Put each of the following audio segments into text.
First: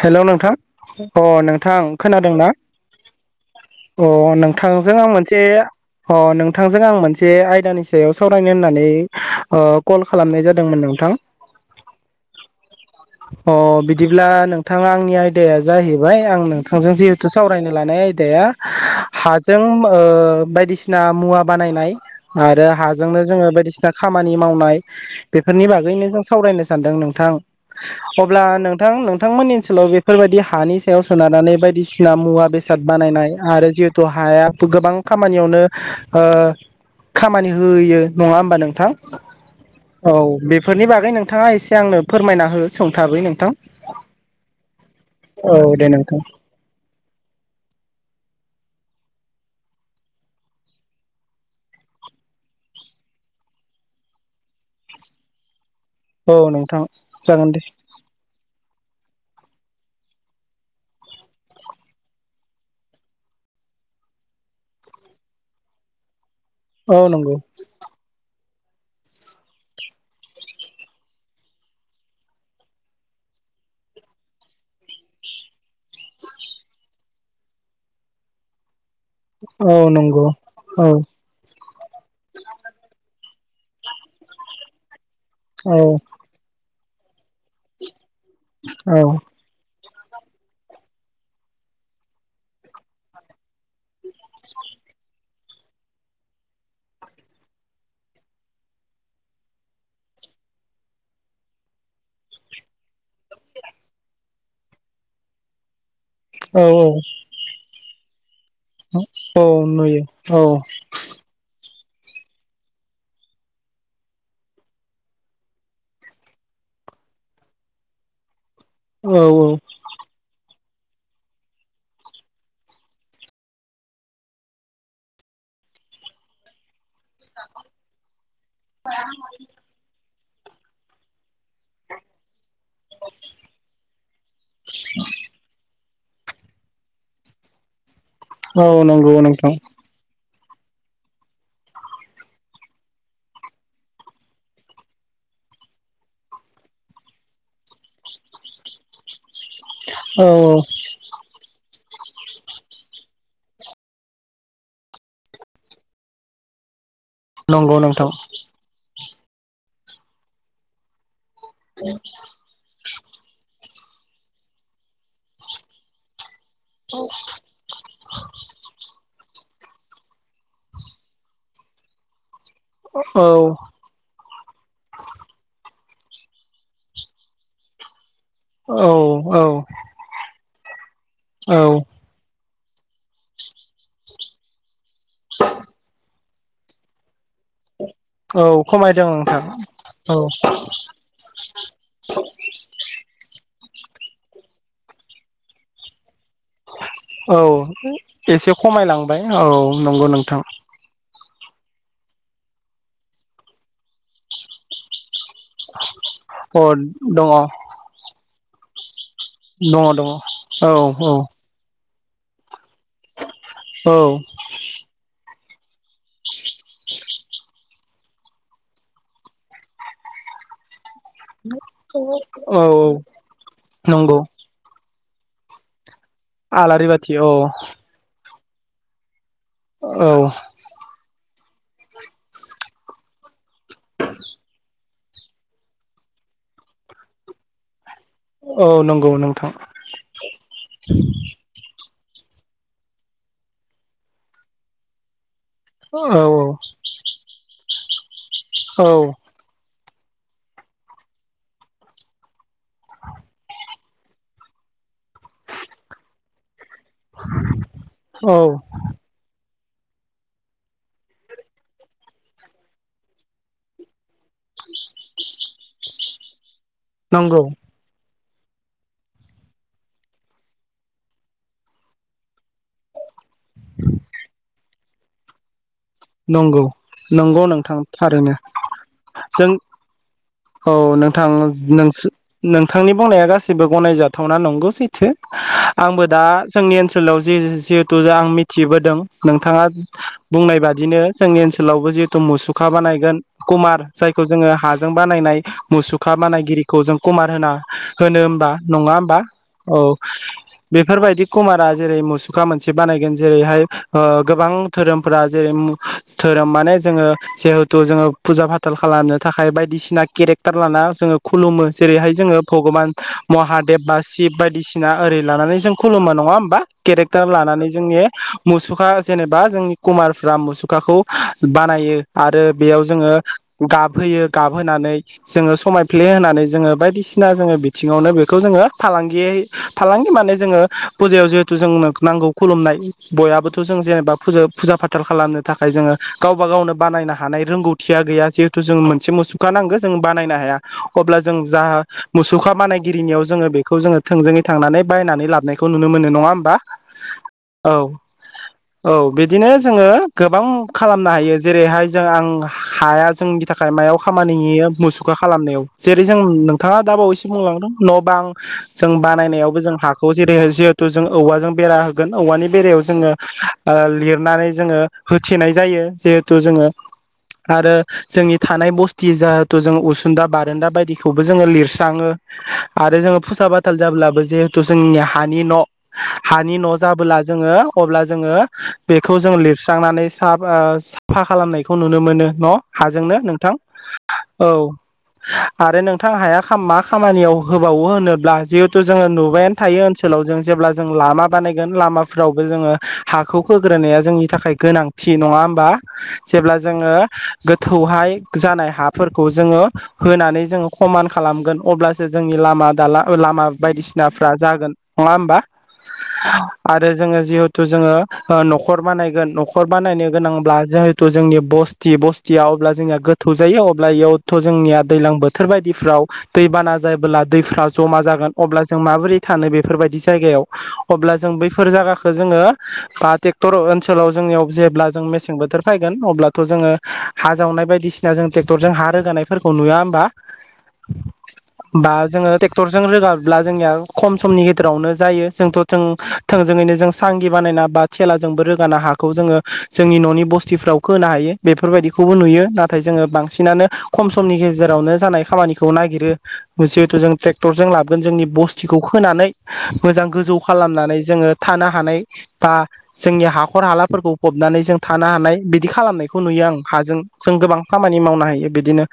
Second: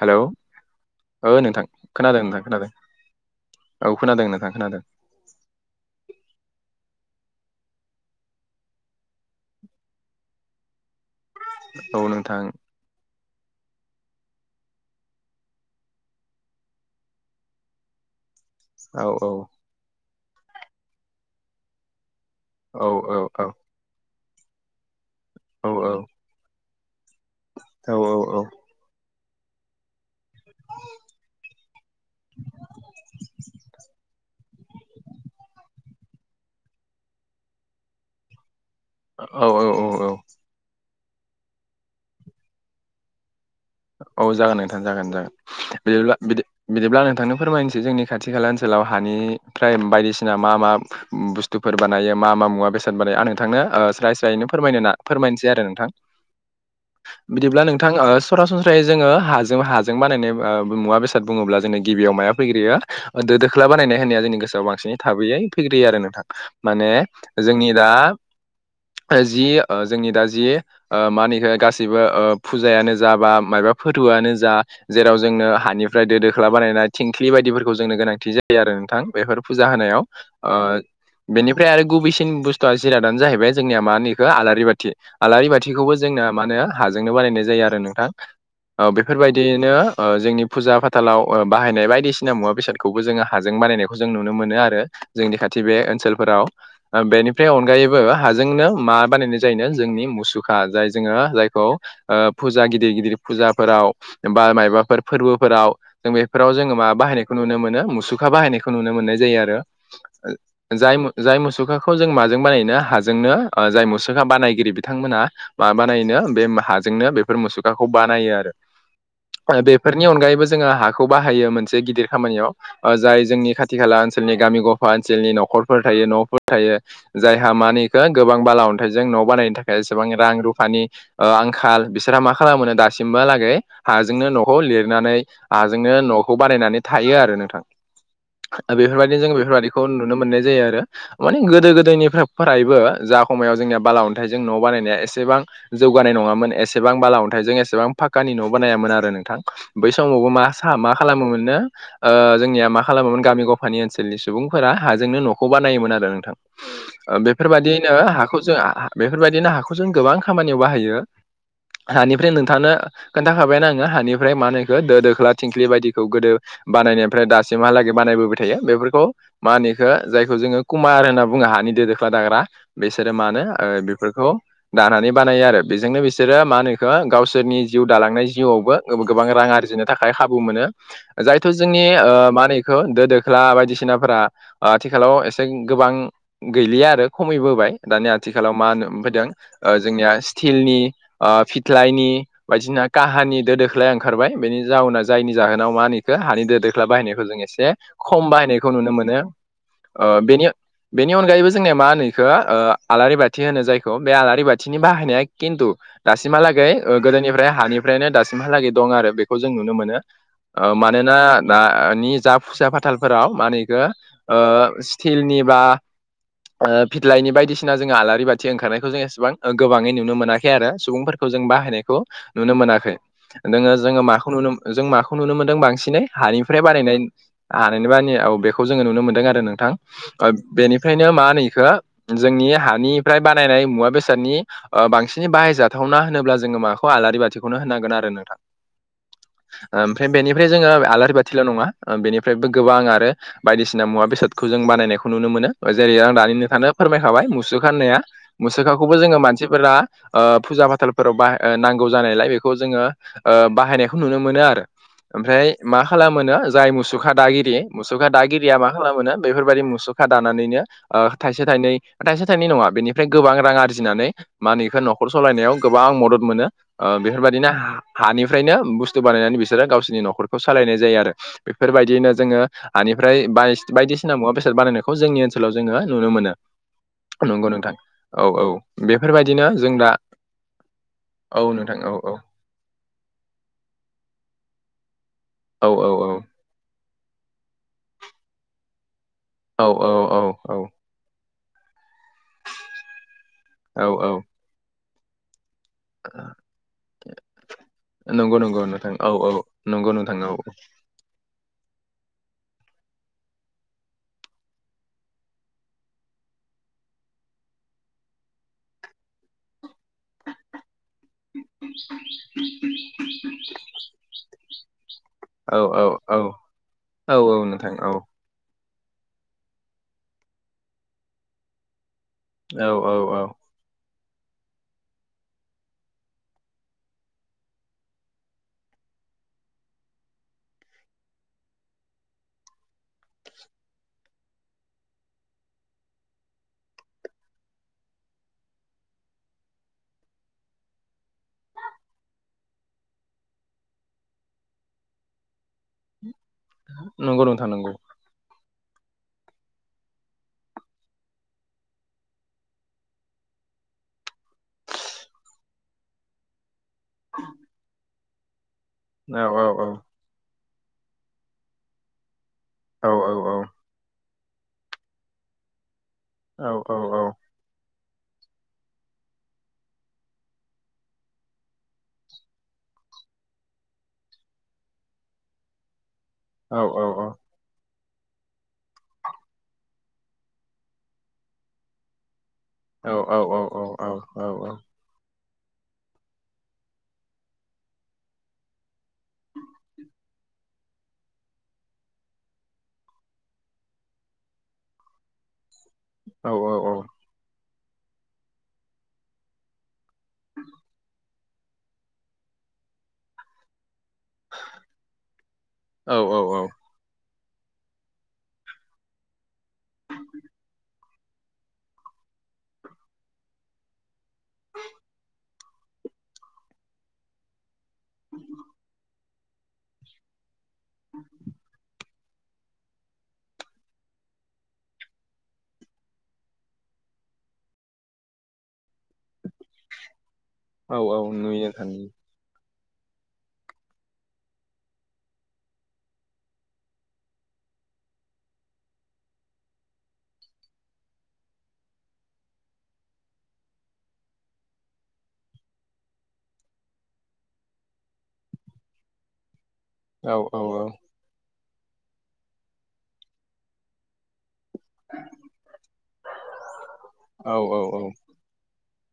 Hello hello नोंथां अ नोंथां खोनादों ना? औ अ खोनादों नोंथां खोनादों नोंथांजों मोनसे अ नोंथांजों आं मोनसे आयदानि सायाव सावरायनो होननानै कल खालामनाय जादोंमोन नोंथां। औ नोंथां। औ। अ बिदिब्ला नोंथाङा आंनि आयदाया जाहैबाय आं नोंथांजों जिहेथु सावरायनो लानाय आयदाया औ औ हाजों बायदिसिना मुवा बानायनाय आरो औ औ हाजोंनो औ जोङो बायदिसिना खामानि मावनाय बेफोरनि औ बागैनो जों सावरायनो सानदों नोंथां औ अब्ला नोंथां नोंथांमोननि ओनसोलाव बे बेफोरबायदि हानि सायाव सोनारनानै बायदिसिना मुवा बेसाद बानायनाय आरो जिहेथु हाया गोबां खामानियावनो खामानि होयो नङा होमबा नोंथां औ बे बेफोरनि बागै नोंथाङा एसे आंनो फोरमायना हो सोंथारै नोंथां । औ जागोन नोंथां जागोन जागोन दे बिदिब्ला नोंथां बिदि बिदिब्ला आं नोंथांनो फोरमायनोसै जोंनि खाथि खाला ओनसोलाव हानिफ्राय बायदिसिना मा मा बुस्थु बुथुफोर बनाय मा मा मुा बेसाद बानायो आं नोंथांनोओ स्राय स्रायैनो फोरमायनो ना फोरमायनोसै आरो नोंथां‌। औ नोंथां जागोन दे। नोंथां। सरासनस्रायै जोङो हाजों हाजों बानायनाय मुवा बेसाद बुङोब्ला जोंनो गिबियाव माया फैग्रोयो दो दोख्ला बानायनाय होननाया जोंनि गोसोआव बांसिनै थाबैयै फैग्रोयो आरो नोंथां । माने औ नंगौ जोंनि दा जि जोंनि दा जि मानिख गाससिबो फुजायानो जाबा मायबा फोरबोआनो जा जेराव जोंनो हानिफ्राय दो दोख्ला बानायनाय थिंख्लि बायदिफोरखौ जोंनो गोनांथि जायो बिदि आरो नोंथां बेफोर फुजा औ होनायाव नंगौ औ बेनिफ्राय आरो गुबैसिन बुस्थुआ जिरादानो जाहैबाय जोंनिया मा होनोखो आलारि बाथि आलारि औ बाथिखौबो जोंना मा होनो हाजोंनो बानायनाय जायो आरो नोंथां औ बेफोरबायदि बिदिनो ओ जोंनि फुजा फाथालाव बाहायनाय बायदिसिना मुवा बेसादखौबो जों हाजों बानायनायखौ जों नुनो मोनो आरो जोंनि खाथि बे ओनसोलफोराव बेनिफ्राय अनगायैबो हाजोंनो मा बानायनाय जायो जोंनि मुसुखा जाय जोङो जायखौ आ फु ुा गिदिर गिदिर फुजाफोराव बा माबाफोर फोरबोफोराव जों बेफोराव औ जोङो मा बायनाय नुनो मोनो मुसुखा बाहायनायखौ नुनो मोननाय जायो औ आरो नुयो औ जाय जाय मुसुखाखौ जों माजों बानायनो हाजोंनो जाय मुसुखा बानायगिरि बिथांमोना माबानायो बे हाजोंनो बेफोर मुसुखाखौ बानायो आरो औ औ बे बेफोरनि अनगायैबो जोंङो हाखौ बाहायो मोनसे गिदिर खामानियाव ओ जाय जोंनि खाथि खाला ओनसोलनि गामि गफा ओनसोलनि न'खरफोर थायो न'फोर थायो जायहा मानिखौ गोबां बाला अन्थाइजों न' बानायनो थाखाय सेबां रां रुफानि आंखाल मा खालामोनो दासिमबोहालागै हाजोंनो न'खौ लिरनानै हाजों नो न'खौ बानायनानै थायो आरो नोंथां औ नंगौ बेफोरबायदिनो जों नोंथां बेफोरबायदिखौ नुनो मोननाय जायो आरो माने गोदो गोदायनि फ्रायबो जा खमायाव जोंनिया बाला अन्थाइजों न' बानायनाया एसेबां जौगानाय नंङामोन एसेबां बाला अन्थाइजों एसेबां फाकानि न' बानायामोन आरो नोंथां बै औ समावबो मा सा मा खालामोमोननो ओ जोंनिया मा खालामोमोन गामि गफानि ओनसोलनि सुबुंफोरा हाजोंनो न'खौ बानायोमोन आरो नोंथां ओ नंगौ बेफोरबायदियैनो नोंथां हाखौ जों बेफोरबायदिनो हाखौ जों गोबां खामानियाव बाहायो हानिफ्राय नोंथांनो खोन्थाखाबायना आंङो हानिफ्राय मा होनोखो दो दोख्ला थिंख्लि बायदिखौ गोदो बानायनायनिमफ्राय दासिमहालागै बानायबोबाय थायो बेफोरखौ मा होनिखो जायखौ जोंङो कुमार होनना बुंङो हानि दो दोख्ला दाग्रा बिसोरो औ मा होनो ओ बेफोरखौ दानानै बानायो आरो बेजोंनो बिसोरो मा होनोखो गावसोरनि जिउ दालांनाय जिउआवबो औ गोबा गोबां औ रां आरजिनो थाखाय खाबु मोनो जायथ' औ जोंनि ओ माहोनो खो दो दोख्ला बायदिसिनाफोरा आथिखालाव एसे गोबां गैलिया आरो खमैबोबाय दानिया औ आथिखालाव मा होन खमायदों फैदों नोंथां जोंनिया स्टिलनि ओ फिथ्लाायनि बायदिसिना काहानि दो दोख्लाया ओंखारबाय बेनि जाउोनाव जायनि जाहोनाव माानिखो हानि दो दोख्ला बाहायनायखौ औ जों एसे खम एसे बाहायनायखौ नुनो मोनो खमायलांबाय औ नंगौ ओ नोंथां बेनि बेनि अनगायैबो जोंनिया मा होनो एखौ आलारि बाथि होनो जायखौ बे आलारि बाथिनि बाहायनाया खिन्थु अ दासिमहालागै ओ दङ गोदोनिफ्राय हानिफ्रायनो दासिमहालागै दं आरो बे खौ जों नुनो दङ मोनो दङ औ ओ औ मानोना दानि जा खुसि फाथालफोराव मानिखो औ स्टिलनि बा फिथलायनि बायदिसिना जोंङो आलारि बाथि ओंखारनायखौ जों एसेबां गोबांङै नुनो मोनाखै आरो सुबुंफोरखौ जों बाहायनायखौ नुनो औ मोनाखै नोंङो जोंङो नंगौ माखौ नुनो जों माखौ नुनो मोनदों बांसिनै हानिफ्राय आलारि बानायनाय बाथि औ [unintelligible] औ बेखौ जोंङो नुनो मोनदों आरो नोंथां औ ओ बेनिफ्रायनो मा होनोखो जोंनि हानिफ्राय बानायनाय मुवा बेसादनि ओ बांसिन बाहायजाब थावना होनोब्ला जोंङो माखौ आलारि बाथिखौनो होननांगोन आरो नों औ नंगौ नोंथां ओमफ्राय बेनिफ्राय जोंङो आलारि बाथिल' नंङा बेनिफ्रायबो गोबां आरो बायदिसिना मुवा बेसादखौ जों बानायनायखौ नुनो मोनो जेरै औ आं दानिनो थानो फोरमायखाबाय मुसुखा होननाया औ मुसुखाखौबो जोंङो मानसिफोरा ओ फुजा फाथालफोराव बाहाय ओ नांगौ जानायलाय बेखौ जोंङो ओ बाहायनायखौ नुनो मोनो आरो ओमफ्राय मा खालामो जाय मुसुखा दागिरि मुसुखा औ दागिरिया मा खालामोनो बेफोरबायाददि मुसुखा दानानैनो थाइसे थाइनै थाइसे थाइनै नङा बेनिफ्राय गोबां रां आरजिनानै मा होनो इखौ न'खर सालायनायाव गोबां मदद मोनो नंगौ बेफोरबायदिनो हा हानिफ्रायनो बुस्थु बानायनानै बिसोरो गावसिरनि न'खरखौ सालायनाय जायो आरो बेफोरबायदियैनो जोङो हानिफ्राय ब बायदिसिना मुवा बेसाद बानायखौ जोंनि ओनसो ओनसोलाव जोङो नुनो मोनो नंगौ नंगौ नोंथां औ औ बेफोरबायदिनो जों दा औ नोंथां औ नोंथां औ नोंस औ नोंथांनि बुंनाया गासिबो गनायजाथावना नंगौ सैथो औ आंबो औ दा जोंनि ओनसोलाव जि जिहेतु आं मिथिबोदों नोंथांङा औ औ बुंनाय बादि बिदिनो जोंनि ओनसोलावबो जिहेतु मुसुखा बानायगोन कुमार औ औ जायखौ जोंङो हाजों बानायनाय मुसुखा बानायगिरिखौ जों कुमार होना होनो नंगौ होमबा नंङा औ होमबा औ औ नंगौ नोंथां नंगौ बेफोरबायदि कुमारा जेरै मुसुखा मोनसे बानायगोन जेरैहाय ओ गोबां धोरोमफोरा जेरै मु धोरोम माने जोङो जिहेथु जोङो फुजा फाथाल खालामनो थाखाय बायदिसिना केरेक्टार लाना जोङो खुलुमो जेरैहाय जोङो भगबान महादेब बा शिब बायदिसिना ओरै औ लानानै जों औ खुलुमो औ नङा होमबा औ केरेक्टार औ लानानै नोंथां औ जोंनि मुसुखा जेनेबा जोंनि कुमारफ्रा मुसुखाखौ बानायो। आरो औ बेयाव औ जोङो औ गाबहोयो गाबहोनानै जोङो समायफ्ले होनानै जोङो बायदिसिना जोङो बिथिङावनो बेखौ जोङो फालांगियै फालांगि माने जोङो फुजायाव जिहेथु जोंनो नांगौ खुलुमनाय बयाबोथ' जों जेनेबा फुज फुजा फाथाल खालामनो थाखाय जोङो गावबा गावनो बानायनो हानाय रोंगौथिया गैया जिहेथु जों मोनसे मुसुखा नांगौ जों बानायनो हाया अब्ला जों जा मुसुखा बानायगिरिनियाव जोङो बेखौ जोङो थोंजोङै थांनानै बायनानै लाबनाय खौ नुनो मोनो नङा होनबा नंगौ नोंथां नंगौ औ बिदिनो जोङो गोबां खालामनो हायो जेरैहाय जों आं हाया जोंनि थाखाय मायाव खामानि होयो मोसु खा खालामनायाव जेरै जों नोंथाङा दा बावैसो बुंलांदों न' बां जों औ औ बानायनायावबो औ जों हा खौ जेरै जिहेतु जों औवाजों बेरा होगोन औवानि बेरायाव औ जोङो लिरनानै जोङो होथेनाय जायो जिहेथु जोङो आरो जोंनि थानाय बस्थि जाहेथु जों उसुंदा बारान्दा बायदिखौबो जोङो लिरस्राङो आरो जोङो फुसा बाथाल जाब्लाबो जिहेथु जोंनिया हानि न' हानि औ औ न' औ औ जाबोला जोङो अब्ला जोङो बेखौ जों लिर स्रांनानै सा ओ साफा खालामनायखौ नुनो मोनो न' हाजोंनो नोंथां औ आरो नोंथां हाया खाम-मा खामानियाव होबावो होनोब्ला जिहेथु जोङो नुबायानो थायो ओनसोलाव जों जेब्ला जों लामा बानायगोन लामाफोरावबो जोङो हाखौ होग्रोनाया जोंनि थाखाय गोनांथि नङा होमबा औ जेब्ला औ जोङो गोथौहाय जानाय हाफोरखौ जोङो होनानै जोङो खमान खालामगोन अब्लासो जोंनि लामा दाला लामा बायदिसिनाफ्रा जागोन नङा होमबा औ औ औ आरो जोङो जिहेथु जोङो न'खर बानायगोन न'खर बानायनो गोनांब्ला जो थु जोंनि बस्थि बस्थिया अब्ला जोंनिया गोथौ जायो अब्ला एयावथ' जोंनिया दैज्लां बोथोर बायदिफ्राव दै बाना जायोबोब्ला दैफ्रा जमा जागोन अब्ला जों माबोरै थानो बेफोरबायदि जायगायाव अब्ला जों बैफोर जागाखौ जोङो हा ट्रेक्टर ओनसोलाव जोंनियाव जेब्ला जों मेसें बोथोर फायगोन अब्लाथ' जोङो हा जावनाय बायसिना जों ट्रेक्टरजों हा रोगानाय फोरखौ नुया होमबा औ औ नुयो नोंथां नुयो बा जोङो टेक क्टरजों रोगाब्ला जोंनिया खम समनि गेजेरावनो जायो जोंथ' जों थोंजोङैनो जों सांगि बानायना बा थेलाजोंबो रोगाना हाखौ जोङो जोंनि न'नि बस्तफ्राव खोहोनो हायो बेफोरबायदिखौबो नुयो नाथाय जोङो बांसिनानो खम समनि गेजेरावनो जानाय खामानिखौ नागिरो जिहेथु जों ट्रेक्टरजों लाबोगोन जोंनि बस्तिखौ खोनानै मोजां औ गोजौ औ खालामनानै जोङो थानो हानाय बा जोंनि हाखर हालाफोरखौ फबनानै जों थानो हानाय बिदि खालामनायखौ नुयो आं हाजों औ जों औ गोबां खामानि मावनो हायो बिदिनो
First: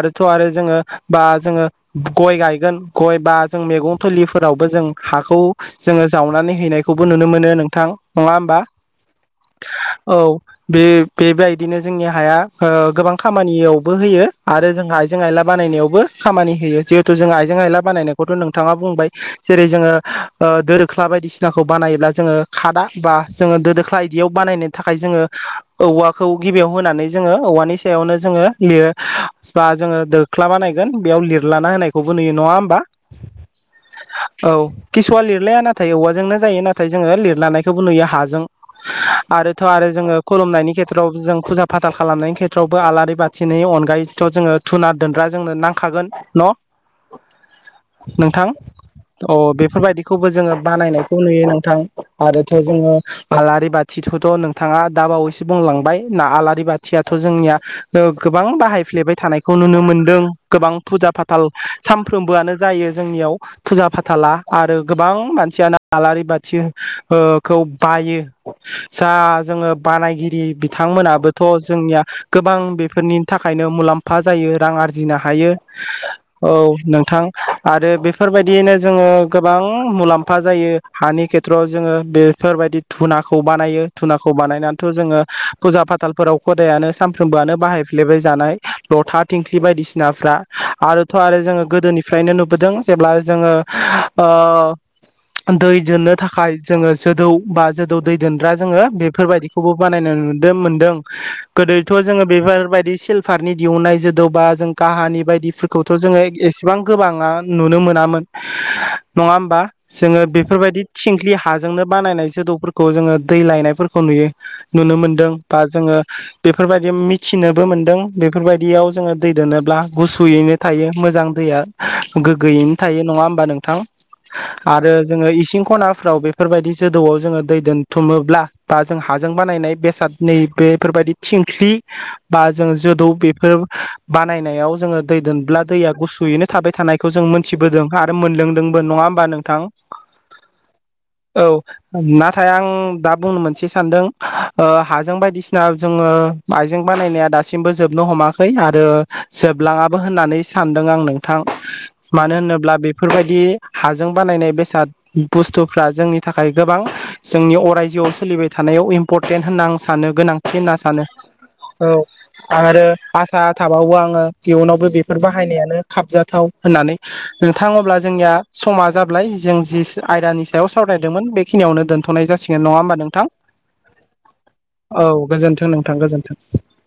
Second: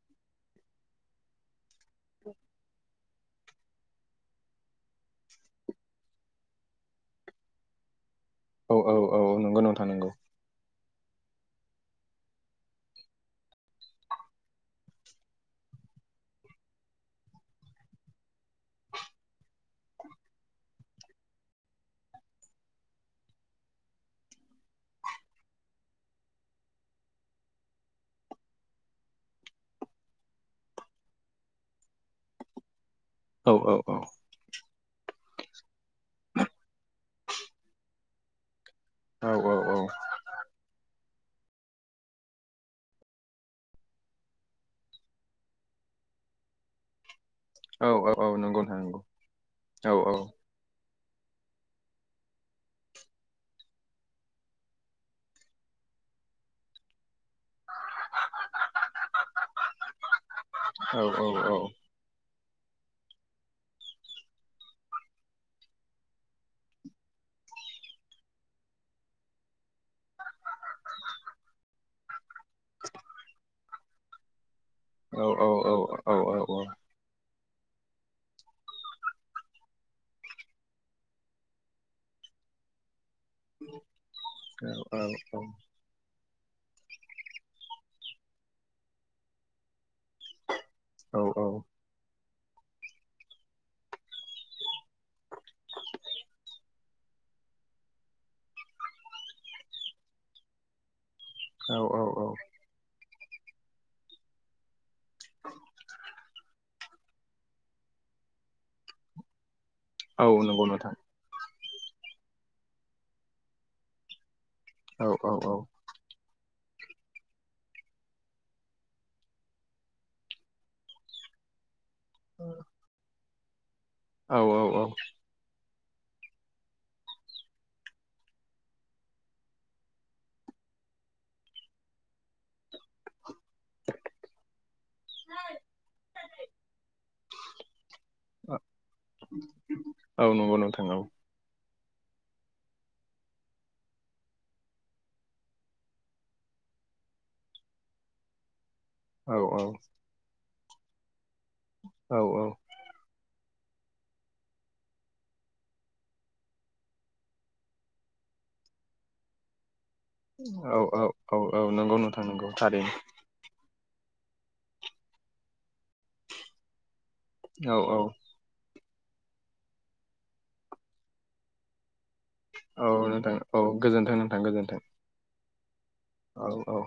आरोथ' आरो जोङो बा जोङो गय गायगोन गय बा जों मैगं फोलिफोरावबो जों हाखौ जोङो जावनानै हैनायखौबो नुनो मोनो नोंथां नङा होमबा औ औ नंगौ नोंथा नोंगौ औ बे बेबायदिनो जोंनि हाया गोबां खामानियावबो होयो आरो जोंहा आइजें आइला बानायनायावबो खामानि होयो जिहेथु जों आइजें आयला बानायनायखौथ' नोंथाङा बुंबाय जेरै जोङो ओ दो दोख्ला बायदिसिनाखौ बानायोब्ला जोङो खादा बा जोङो दो दोख्ला बिदियाव बानायनो थाखाय जोङो औवाखौ गिबियाव होनानै जोङो औवानि सायावनो जोङो लिर बा जोङो दोख्ला बाानायगोन बेयाव लिरलाना होनायखौबो नुयो नङा होमबा औ औ औ औ किसुआ लिरलाया नाथाय औवाजोंनो जायो नाथाय जोङो लिरलानायखौबो नुयो हाजों औ आरो थ' आरो जोङो खुलुमनायनि खे्रआव जों फुजा फाथाल खालामनायनि खेथ्रआवबो आलारि बाथिनि अनगायैथ' जोङो धुना दोनग्रा जोंनो नांखागोन न' औ औ औ नोंथां नंगौ नंगौ अ औ औ बेफोरबायदिखौबो जोङो बानायनाय खौ नुयो नोंथां आरोथ' जोङो आलारि बाथिथथ' नोंथाङा दा बावैसो बुंलांबाय ना आलारि बाथियाथ' जोंनिया ओ गोबां बाहायफ्लेबाय थानायखौ नुनो मोनदों गोबां फुजा औ फाथाल सानफ्रोमबोआनो जायो जोंनियाव फुजा फाथाला आरो गोबां मानसियानो आलारि बाथि ओ खौ बायो जा जोङो बानायगिरि बिथांमोनाबोथ' जोंनिया गोबां बेफोरनि थाखायनो मुलाम्फा जायो राङारि जिनो औ हायो औ नोंथां आरो बेफोरबायदियैनो जोङो गोबां मुलाम्फा जायो हानि खे थ्र'वाव जोङो बेफोरबायदि धुनाखौ बानायो धुनाखौ बानायनानैथ' जोङो फुजा फाथालफोराव खदायानो सानफ्रोमबोआनो बाहायफ्लेबाय जानाय लथा, थिंख्लि बायदिसिनाफ्रा आरोथ' औ आरो जोङो गोदोनिफ्रायनो नुबोदों जेब्ला जोङो ओ दै दोननो थाखाय जोङो जोदौ बा जोदौ दै दोनग्रा जोङो बेफोरबायाददिखौबो बानायनो नुदों मोनदों औ गोदोथ' जोङो बेफोरबायदि सिल फारनि दिहुननाय जोदौबा जों काहानि बायदिफोरखौथ' जोङो एसेबां गोबाङा नुनो मोनामोन नङा होमबा जोङो औ नंगौ बेफोरबायदि नोंथां थिंख्लि हाजोंनो बानायनाय जोदौफोरखौ जोङो दै लायनायफोरखौ नुयो नुनो औ मोनदों औ बा जोङो बेफोरबायदि मिथिनोबो मोनदों बेफोरबायदियाव जोङो दै दोनोब्ला गुसुयैनो थायो मोजां दैया गोग्गोयैनो थायो नङा होमबा नोंथां औ आरो औ जोङो इसिं खनाफ्राव बेफोरबायदि जोदौआव जोङो दै दोनथुमोब्ला बा जों हाजों बानायनाय बेसाद नै बेफोरबायदि थिंख्लि बा जों जोदौ बेफोर बानायनायाव जोङो दै दोनब्ला दैया गुसुयैनो थाबाय थानायखौ जों मोनथिबोदों आरो मोनलोंदोंबो नङा होमबा नोंथां औ नंगौ नोंथां औ औ नाथाय आं दा बुंनो मोनसे सानदों ओ हाजों बायदिसिना जोङो आाइजें बानायनाया दासिमबो जोबनो हमाखै आरो औ जोबलाङाबो होननानै सानदों आं नोंथां औ मानो औ होनोब्ला बे फोरबायदि हाजों बानायनाय बेसाद बुस्थुफ्रा जोंनि थाखाय गोबां जोंनि अरायजोआव सोलिबाय थानायाव इम्परटेन्ट होनना आं सानो गोनांथि होनना औ सानो नंगौ औ नोंथां नंगौ आरो थारैनो भासा थाबावो आङो इयुनावबो बेफोर बाहायनायानो खाबजाथाव होननानै नोंथां औ अब्ला जोंनिया समा जाबलाय जों जि आयदानि सायाव सावरायदोंमोन बेखिनियावनो दोन थ'नाय जासिगोन नङा होमबा औ नोंथां औ गोजोन्थों नोंथां गोजोन्थों औ गोजोनथों नोंथां गोजोनथों औ औ